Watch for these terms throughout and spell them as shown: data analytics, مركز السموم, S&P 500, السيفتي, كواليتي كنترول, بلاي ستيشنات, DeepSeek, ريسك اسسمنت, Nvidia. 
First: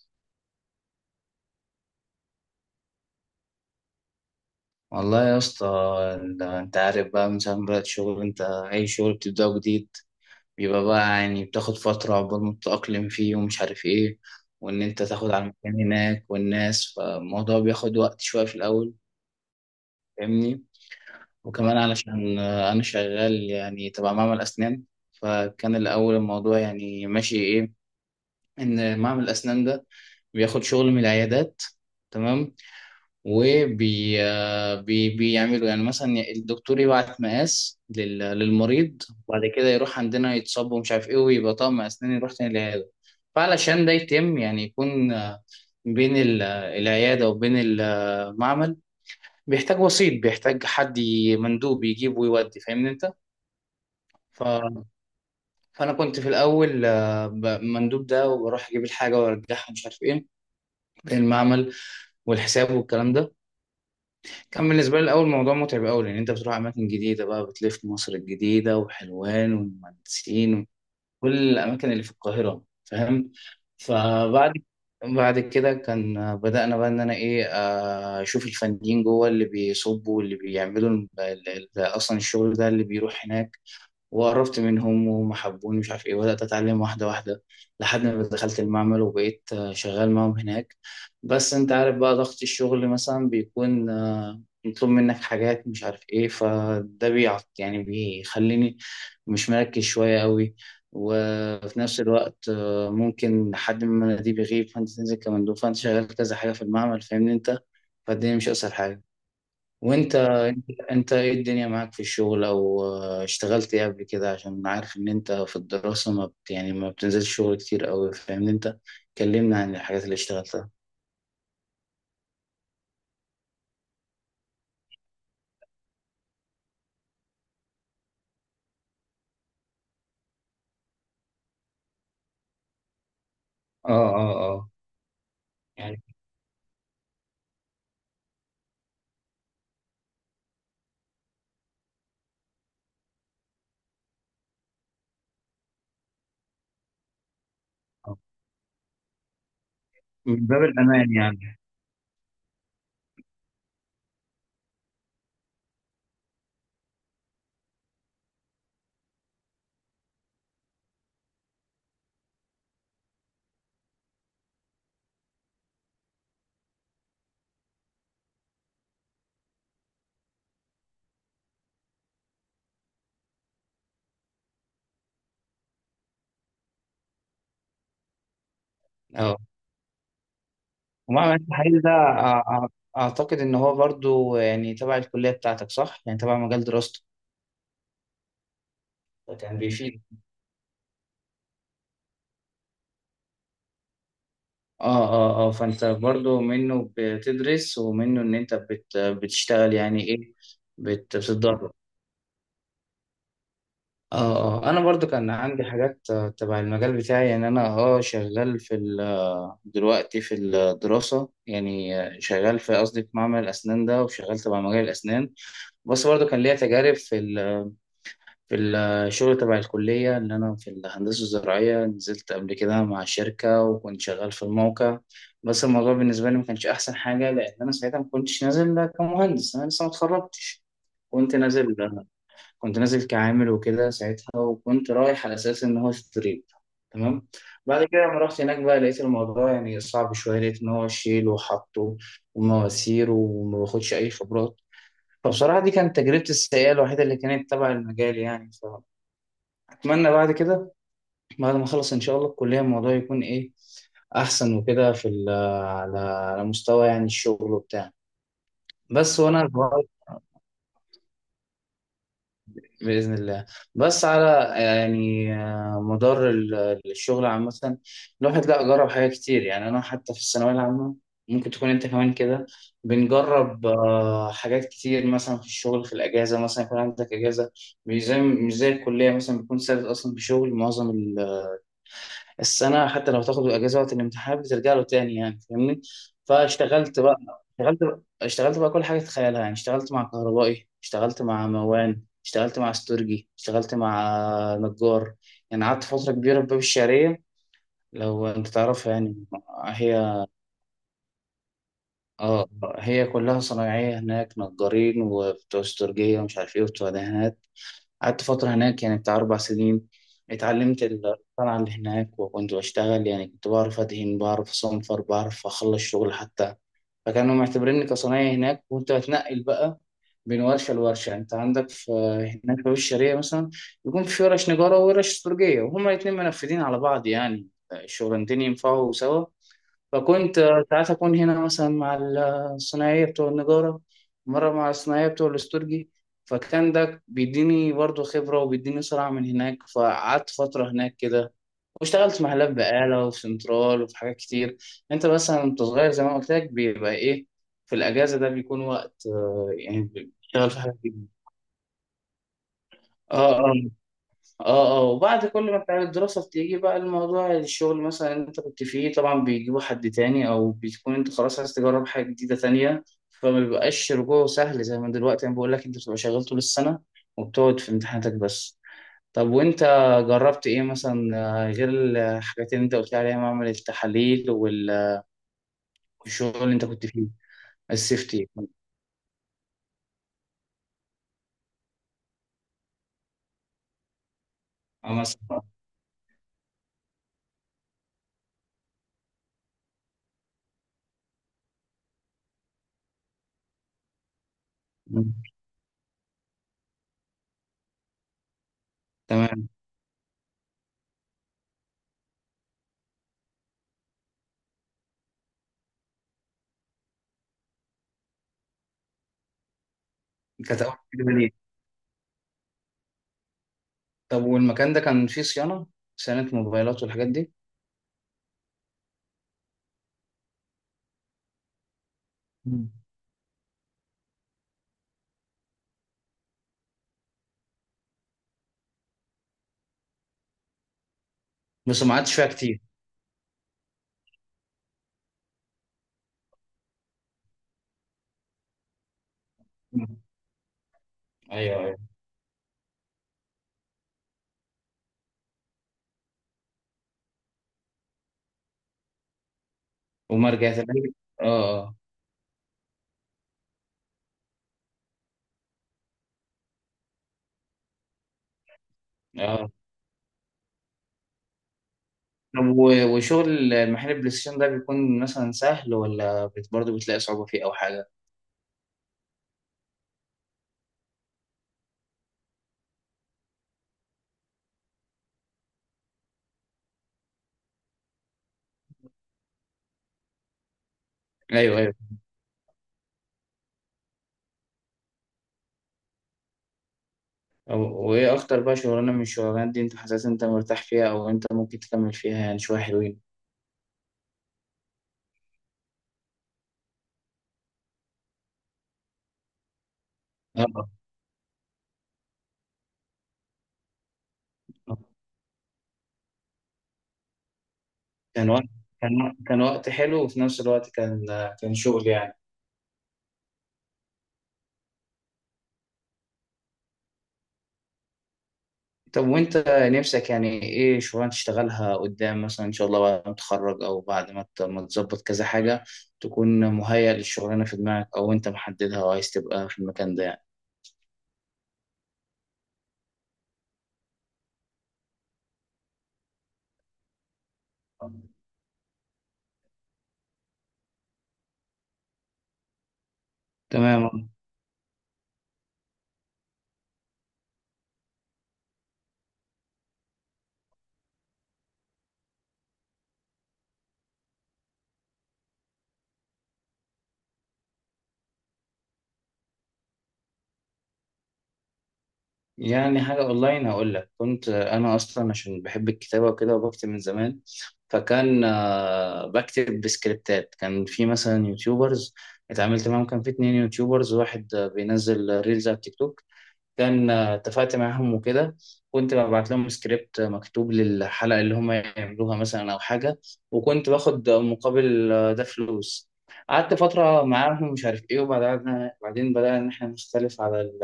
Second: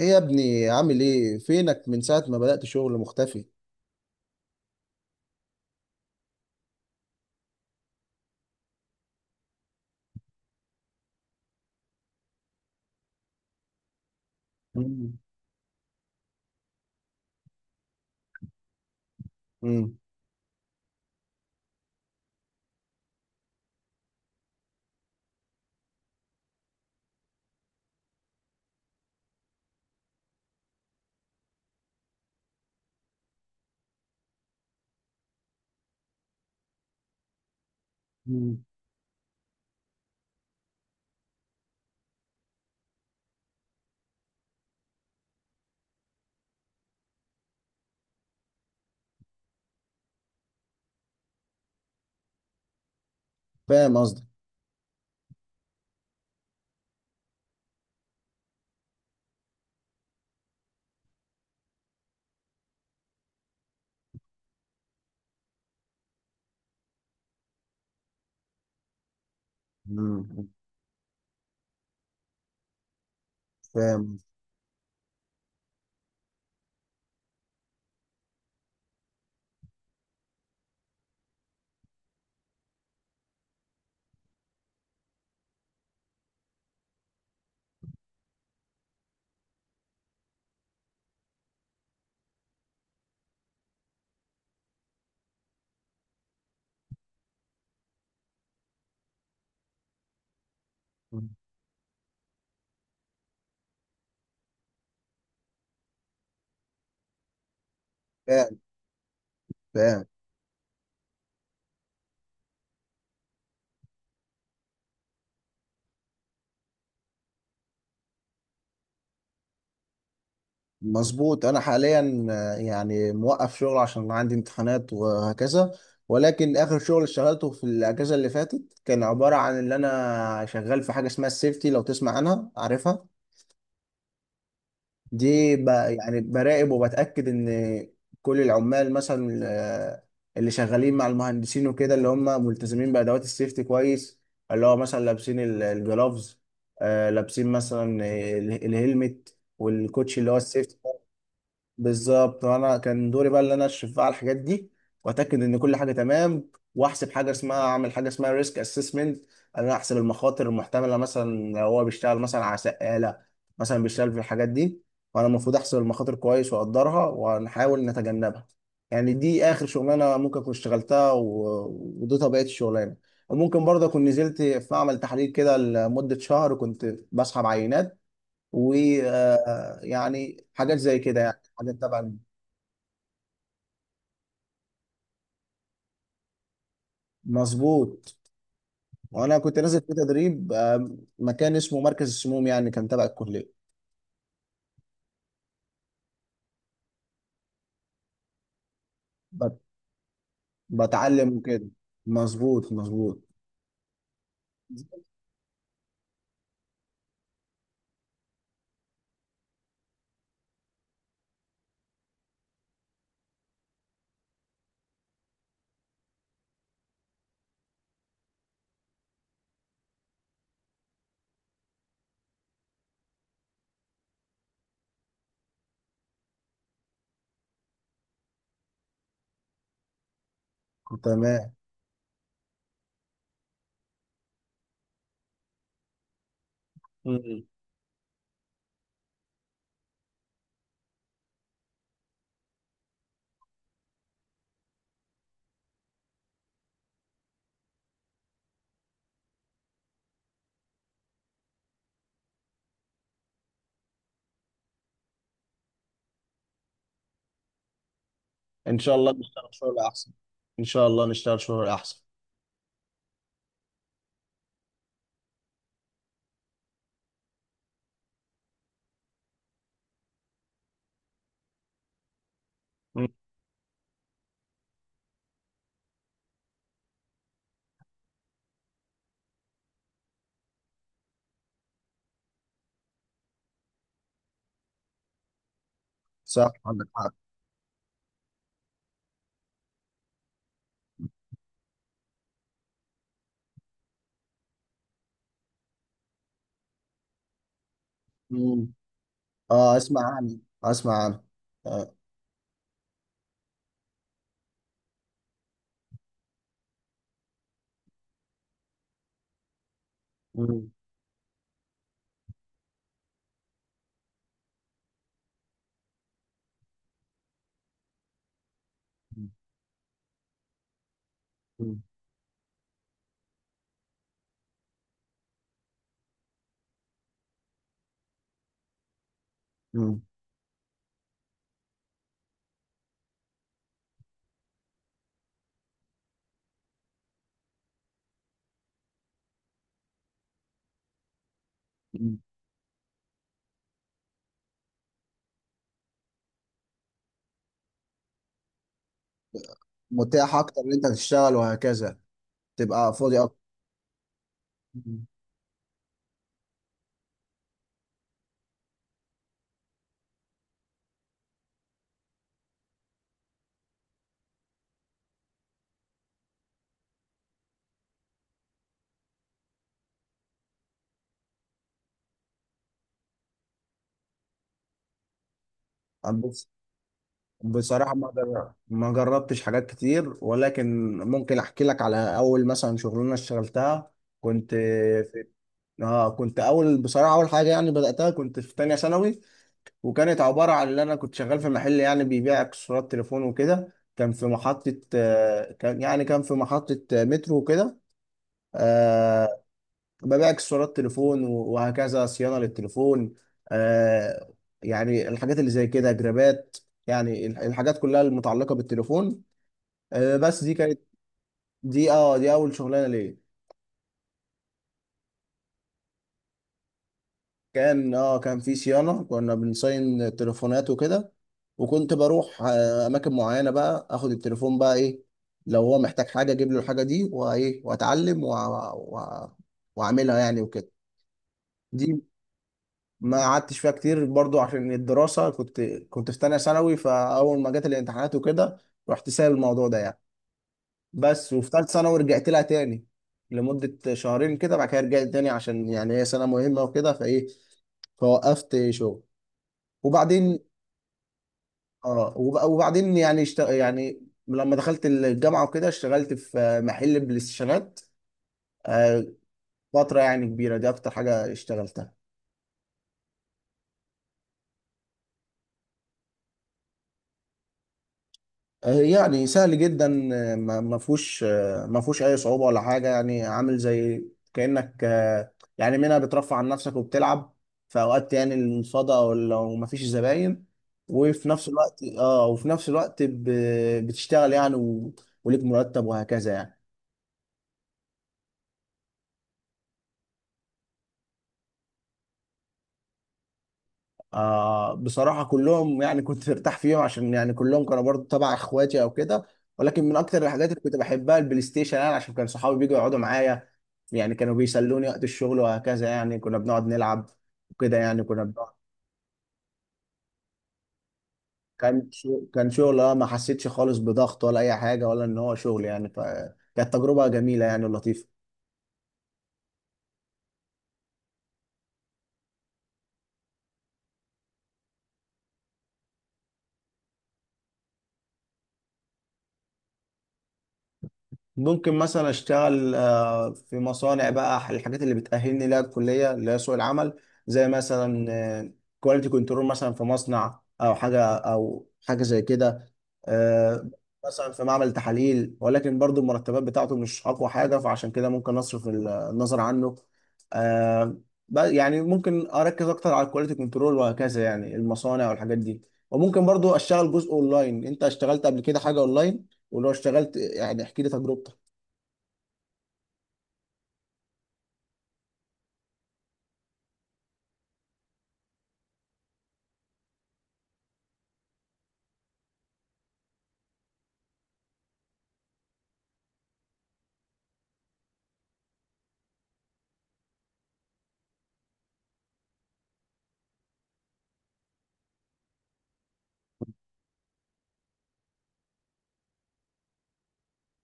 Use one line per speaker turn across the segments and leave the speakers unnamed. ايه يا ابني، عامل ايه؟ فينك من ساعة ما بدأت شغل؟ مختفي.
والله يا اسطى. انت عارف بقى من ساعة ما بدأت شغل، انت اي شغل بتبدأه جديد بيبقى بقى يعني بتاخد فترة عقبال ما تتأقلم فيه ومش عارف ايه، وان انت
مم.
تاخد على المكان هناك والناس، فالموضوع بياخد وقت شوية في الأول،
مم.
فاهمني. وكمان علشان انا شغال يعني تبع معمل اسنان، فكان الأول الموضوع يعني ماشي ايه، ان معمل الاسنان ده بياخد شغل من العيادات، تمام. وبي آه، بي بيعملوا يعني مثلا، الدكتور يبعت مقاس
مم.
للمريض، وبعد كده يروح عندنا يتصب ومش عارف ايه، ويبقى طقم اسنان يروح تاني للعياده. فعلشان ده يتم يعني يكون بين العياده وبين المعمل، بيحتاج وسيط، بيحتاج حد مندوب يجيب ويودي، فاهمني انت.
فاهم قصدك.
ف... فانا كنت في الاول مندوب ده، وبروح اجيب الحاجه وارجعها مش عارف ايه، المعمل والحساب والكلام ده كان بالنسبة لي الأول موضوع متعب أوي، لأن أنت بتروح أماكن جديدة بقى، بتلف مصر الجديدة وحلوان
مم.
والمهندسين وكل الأماكن اللي في القاهرة، فاهم.
فاهم.
فبعد كده كان بدأنا بقى إن أنا إيه أشوف الفنيين جوه اللي بيصبوا واللي بيعملوا أصلا الشغل ده اللي بيروح هناك، وقربت منهم وهم حبوني مش عارف ايه، بدأت اتعلم واحدة واحدة، لحد ما دخلت المعمل وبقيت شغال معاهم هناك. بس انت عارف بقى، ضغط الشغل مثلا بيكون مطلوب منك حاجات مش عارف ايه، فده بيعط يعني بيخليني مش مركز شوية قوي.
مم.
وفي نفس الوقت ممكن حد من المناديب يغيب، فانت تنزل كمندوب، فانت شغال كذا حاجة في المعمل، فاهمني انت. فالدنيا مش
فاهم.
اسهل حاجة.
فاهم.
وانت ايه الدنيا معاك في الشغل، او اشتغلت ايه قبل كده، عشان عارف ان انت في الدراسة ما بت يعني ما بتنزلش شغل كتير قوي، فاهمني انت، كلمنا عن الحاجات اللي اشتغلتها.
مظبوط. انا حاليا يعني موقف شغل عشان عندي امتحانات وهكذا. ولكن اخر شغل اشتغلته في الاجازة اللي فاتت كان عبارة عن ان انا شغال في حاجة اسمها السيفتي، لو تسمع عنها عارفها.
اه، اه، اه،
دي
يعني.
يعني براقب وبتأكد إن كل العمال مثلا اللي شغالين مع المهندسين وكده، اللي هم ملتزمين بأدوات السيفتي كويس. اللي هو مثلا لابسين الجلافز، لابسين مثلا
آه.
الهلمت والكوتشي اللي هو
من باب
السيفتي.
الأمان يعني.
بالظبط، وانا كان دوري بقى اللي انا اشرف بقى على الحاجات دي، واتاكد ان كل حاجه تمام، واحسب حاجه اسمها، اعمل حاجه اسمها ريسك اسسمنت. انا احسب المخاطر المحتمله، مثلا لو هو بيشتغل مثلا على سقاله، مثلا بيشتغل في الحاجات دي، فانا المفروض احسب المخاطر كويس واقدرها ونحاول نتجنبها. يعني دي اخر شغلانه ممكن اكون اشتغلتها ودي طبيعه الشغلانه. وممكن برضه اكون نزلت في معمل تحليل كده لمده شهر كنت بسحب عينات،
اه،
ويعني حاجات زي كده،
ومعمل
يعني حاجات
التحاليل ده
تبع.
اعتقد ان هو برضو يعني تبع الكلية بتاعتك، صح؟ يعني تبع مجال دراستك،
مظبوط. وانا كنت
كان
نازل في
بيفيد.
تدريب مكان اسمه مركز السموم، يعني كان تبع الكليه.
اه، اه، اه، فانت برضو منه بتدرس ومنه ان انت
بت-
بتشتغل يعني ايه،
بتعلم وكده.
بتتدرب.
مظبوط مظبوط.
اه. انا برضو كان عندي حاجات تبع المجال بتاعي، يعني انا اه شغال في دلوقتي في الدراسة يعني، شغال في قصدي في معمل الاسنان ده وشغال تبع مجال الاسنان. بس برضو كان ليا تجارب في في الشغل تبع الكلية، ان انا في الهندسة الزراعية نزلت قبل كده مع شركة وكنت شغال في الموقع. بس الموضوع بالنسبة لي ما كانش احسن حاجة، لان انا ساعتها ما كنتش نازل كمهندس، انا لسه ما اتخرجتش. كنت
تمام.
نازل آه، كنت نازل كعامل وكده ساعتها، وكنت رايح على اساس ان هو ستريب، تمام.
مم.
بعد كده لما رحت هناك بقى، لقيت الموضوع يعني صعب شويه، لقيت ان هو شيل وحطه ومواسير وما باخدش اي خبرات. فبصراحه دي كانت تجربتي السيئه الوحيده اللي كانت تبع المجال يعني. فاتمنى بعد ما اخلص ان شاء الله الكليه، الموضوع يكون ايه احسن وكده في على مستوى يعني الشغل وبتاع.
ان شاء الله
بس وانا
نشتغل شغل احسن. ان شاء الله نشتغل شغل احسن.
بإذن الله. بس على يعني مدار الشغل عامة، الواحد لا جرب حاجات كتير. يعني أنا حتى في الثانوية العامة، ممكن تكون أنت كمان كده،
مم.
بنجرب حاجات كتير مثلا في الشغل، في الأجازة مثلا يكون عندك أجازة، مش زي الكلية مثلا بيكون ثابت أصلا، بشغل معظم السنة، حتى لو تاخد الأجازة وقت الامتحان بترجع له تاني، يعني فاهمني.
صح، عندك
فاشتغلت
حق.
بقى اشتغلت بقى اشتغلت بقى كل حاجة تتخيلها يعني، اشتغلت مع كهربائي، اشتغلت مع موان، اشتغلت مع استورجي، اشتغلت مع نجار. يعني قعدت فترة كبيرة في باب الشعرية، لو انت
مم.
تعرفها يعني.
اه، اسمع
هي
عنه اسمع عنه. آه.
اه هي كلها صنايعية هناك، نجارين وبتوع استورجية ومش عارف ايه وبتوع دهانات. قعدت فترة هناك يعني بتاع 4 سنين،
مم.
اتعلمت الصنعة اللي هناك وكنت بشتغل، يعني كنت بعرف أدهن، بعرف أصنفر، بعرف أخلص شغل حتى. فكانوا معتبريني كصنايعي هناك، وكنت بتنقل بقى بين ورشة لورشة. يعني أنت عندك في هناك في الشرقية مثلا، يكون في ورش نجارة وورش استرجية وهما الاتنين منفذين على بعض، يعني الشغلانتين ينفعوا سوا.
مم.
فكنت ساعات أكون هنا مثلا مع الصناعية بتوع النجارة، مرة مع الصناعية بتوع الاسترجي، فكان ده بيديني برضه خبرة وبيديني سرعة من هناك. فقعدت فترة هناك كده، واشتغلت
مم.
في محلات بقالة وفي سنترال وفي حاجات كتير. انت مثلا وانت صغير زي ما قلت لك بيبقى ايه، في الأجازة ده بيكون وقت يعني
متاح
بتشتغل في
اكتر ان
حاجات
انت
كتير.
تشتغل وهكذا، تبقى فاضي اكتر.
اه، اه، اه، اه، وبعد كل ما بتاع الدراسة بتيجي بقى، الموضوع الشغل مثلا اللي انت كنت فيه طبعا بيجيبوا حد تاني، او بتكون انت خلاص عايز تجرب حاجة جديدة تانية. فما بيبقاش رجوعه سهل، زي ما دلوقتي انا بقول لك، انت بتبقى شغال طول السنة وبتقعد في امتحاناتك بس. طب وانت جربت ايه مثلا غير الحاجات اللي انت قلت لي عليها، معمل التحاليل
مم.
والشغل اللي انت كنت فيه،
بصراحة
السيفتي.
ما جربتش حاجات كتير، ولكن ممكن احكي لك على اول مثلا شغلانة اشتغلتها. كنت
اه
في
مثلا.
اه كنت اول، بصراحة اول حاجة يعني بدأتها، كنت في تانية ثانوي. وكانت عبارة عن ان انا كنت شغال في محل يعني بيبيع اكسسوارات تليفون وكده.
مم.
كان في محطة مترو وكده. آه،
تمام.
ببيع اكسسوارات تليفون وهكذا، صيانه للتليفون. آه يعني الحاجات اللي زي كده، جرابات، يعني الحاجات كلها المتعلقه بالتليفون. بس دي
كانت اول
كانت.
كده ليه؟
دي اول شغلانه ليه.
طب والمكان ده كان فيه صيانة، صيانة موبايلات والحاجات
كان في صيانه، كنا بنصين تليفونات وكده. وكنت بروح
دي؟
اماكن معينه، بقى اخد التليفون بقى ايه لو هو محتاج حاجه اجيب له الحاجه دي، وايه واتعلم وأ- واعملها يعني وكده.
بس
دي
ما قعدتش فيها كتير.
ما قعدتش فيها كتير برضو عشان الدراسة. كنت في تانية ثانوي، فأول ما جت الامتحانات وكده رحت سايب الموضوع ده
مم.
يعني. بس وفي
ايوه،
تالتة
ايوه.
ثانوي رجعت لها تاني لمدة شهرين كده، بعد كده رجعت تاني عشان يعني هي سنة مهمة وكده، فإيه فوقفت شغل.
وما
وبعدين.
رجعت لها؟ اه،
وبعدين يعني لما دخلت الجامعة وكده، اشتغلت في محل بلاي ستيشنات آه،
اه، اه.
فترة يعني كبيرة، دي أكتر حاجة اشتغلتها.
طب وشغل محل البلاي ستيشن ده بيكون مثلا سهل، ولا برضه بتلاقي صعوبة فيه او حاجة؟
يعني سهل جدا، ما فيهوش اي صعوبه ولا حاجه. يعني عامل زي كانك يعني منها بترفع عن نفسك وبتلعب في اوقات، يعني الفضاء او لو ما فيش زباين. وفي نفس
ايوه، ايوه.
الوقت بتشتغل يعني وليك مرتب وهكذا يعني.
وايه اكتر بقى شغلانة من الشغلانات دي انت حاسس انت مرتاح فيها، او انت ممكن تكمل فيها يعني شوية حلوين؟
بصراحة كلهم يعني كنت مرتاح فيهم عشان يعني كلهم كانوا برضو تبع اخواتي او كده. ولكن من اكتر الحاجات اللي كنت
اه.
بحبها البلاي ستيشن، يعني عشان كان صحابي بيجوا يقعدوا معايا، يعني كانوا
آه.
بيسلوني وقت الشغل وهكذا. يعني كنا بنقعد نلعب وكده، يعني كنا
كان وقت
بنقعد.
كان وقت حلو، وفي نفس الوقت كان شغل يعني.
كان شغل، ما حسيتش خالص بضغط ولا اي حاجة ولا ان هو شغل يعني، فكانت تجربة جميلة يعني، ولطيفة.
طب وانت نفسك يعني ايه شغلانه تشتغلها قدام مثلا ان شاء الله، بعد ما تتخرج، او بعد ما ما تظبط كذا حاجه، تكون مهيأ للشغلانه في دماغك، او انت محددها وعايز تبقى في المكان ده يعني؟
ممكن مثلا اشتغل في مصانع بقى الحاجات اللي بتأهلني لها الكلية اللي هي سوق العمل، زي مثلا كواليتي كنترول، مثلا في مصنع او حاجة او حاجة زي كده. آه،
تمام.
مثلا في معمل تحاليل، ولكن برضو المرتبات بتاعته مش اقوى حاجة، فعشان كده ممكن اصرف النظر عنه. آه، يعني ممكن اركز اكتر على الكواليتي كنترول وهكذا، يعني المصانع والحاجات دي. وممكن برضو اشتغل جزء اونلاين. انت اشتغلت قبل كده حاجة اونلاين؟ ولو اشتغلت يعني احكي لي تجربتك.
يعني حاجه اونلاين هقول لك. كنت انا اصلا عشان بحب الكتابه وكده، وبكتب من زمان، فكان بكتب بسكريبتات. كان في مثلا يوتيوبرز اتعاملت معاهم، كان في 2 يوتيوبرز، واحد بينزل ريلز على التيك توك، كان اتفقت معاهم وكده. كنت ببعت لهم سكريبت مكتوب للحلقة اللي هم يعملوها مثلا أو حاجة، وكنت باخد مقابل ده فلوس. قعدت فترة معاهم مش عارف إيه، وبعدين بدأنا إن إحنا نختلف على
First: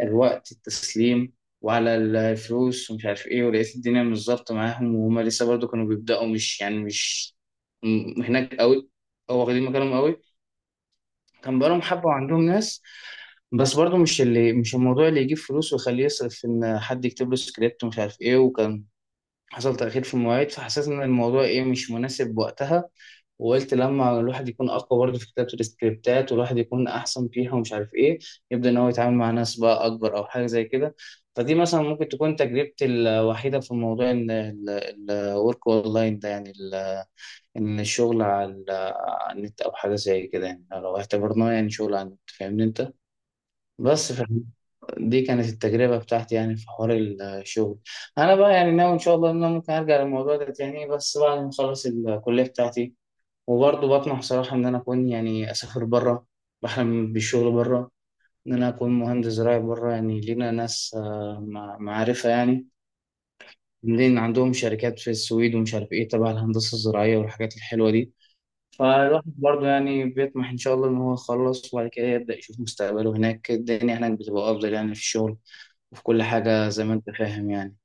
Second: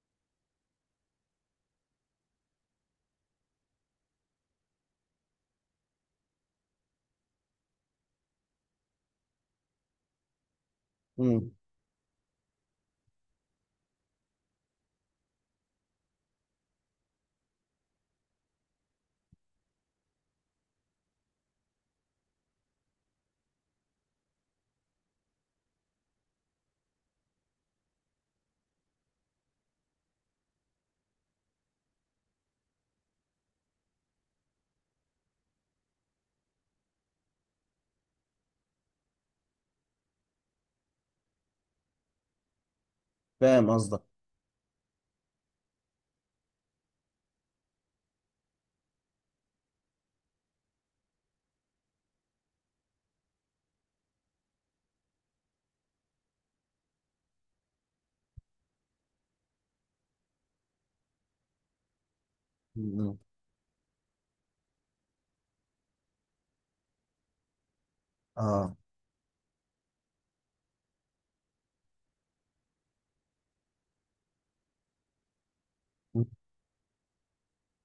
الوقت التسليم وعلى الفلوس ومش عارف إيه، ولقيت الدنيا مش ظابطة معاهم. وهم لسه برضو كانوا بيبدأوا، مش يعني مش هناك قوي أو واخدين مكانهم قوي،
امم.
كان بقالهم حبة وعندهم ناس. بس برضه مش اللي، مش الموضوع اللي يجيب فلوس ويخليه يصرف في ان حد يكتب له سكريبت ومش عارف ايه، وكان حصل تأخير في المواعيد. فحسيت ان الموضوع ايه، مش مناسب وقتها، وقلت لما الواحد يكون اقوى برضه في كتابة السكريبتات، والواحد يكون احسن فيها ومش عارف ايه، يبدأ ان هو يتعامل مع ناس بقى اكبر او حاجة زي كده. فدي مثلا ممكن تكون تجربتي الوحيدة في موضوع ان الورك اونلاين ده يعني، ان الشغل على النت او حاجه زي كده، يعني لو اعتبرناه يعني شغل على النت، فاهمني انت.
فاهم قصدك.
بس ف- دي كانت التجربه بتاعتي يعني في حوار الشغل. انا بقى يعني ناوي ان شاء الله ان انا ممكن ارجع للموضوع ده تاني، بس بعد ما اخلص الكليه بتاعتي. وبرضه بطمح صراحه ان انا اكون يعني اسافر بره، بحلم بالشغل بره، ان انا اكون مهندس زراعي بره، يعني لينا ناس معرفه يعني،
مم.
لان عندهم شركات في السويد ومش عارف ايه تبع الهندسه الزراعيه والحاجات الحلوه دي.
اه.
فالواحد برضه يعني بيطمح إن شاء الله إن هو يخلص، وبعد كده يبدأ يشوف مستقبله هناك. الدنيا هناك بتبقى أفضل، يعني في الشغل وفي كل
مم.
حاجة زي ما أنت فاهم يعني.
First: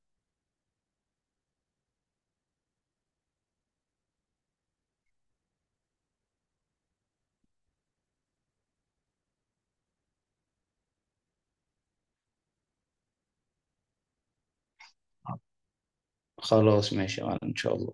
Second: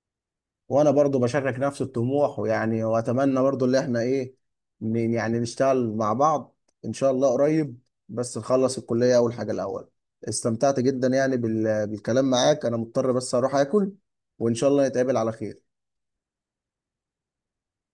وانا برضو بشارك نفس الطموح، ويعني واتمنى برضو اللي احنا ايه يعني نشتغل مع بعض ان شاء الله قريب. بس نخلص الكلية اول حاجة الاول. استمتعت جدا يعني بالكلام معاك. انا مضطر بس اروح اكل، وان شاء الله نتقابل على خير.
خلاص، ماشي يا معلم، إن شاء الله.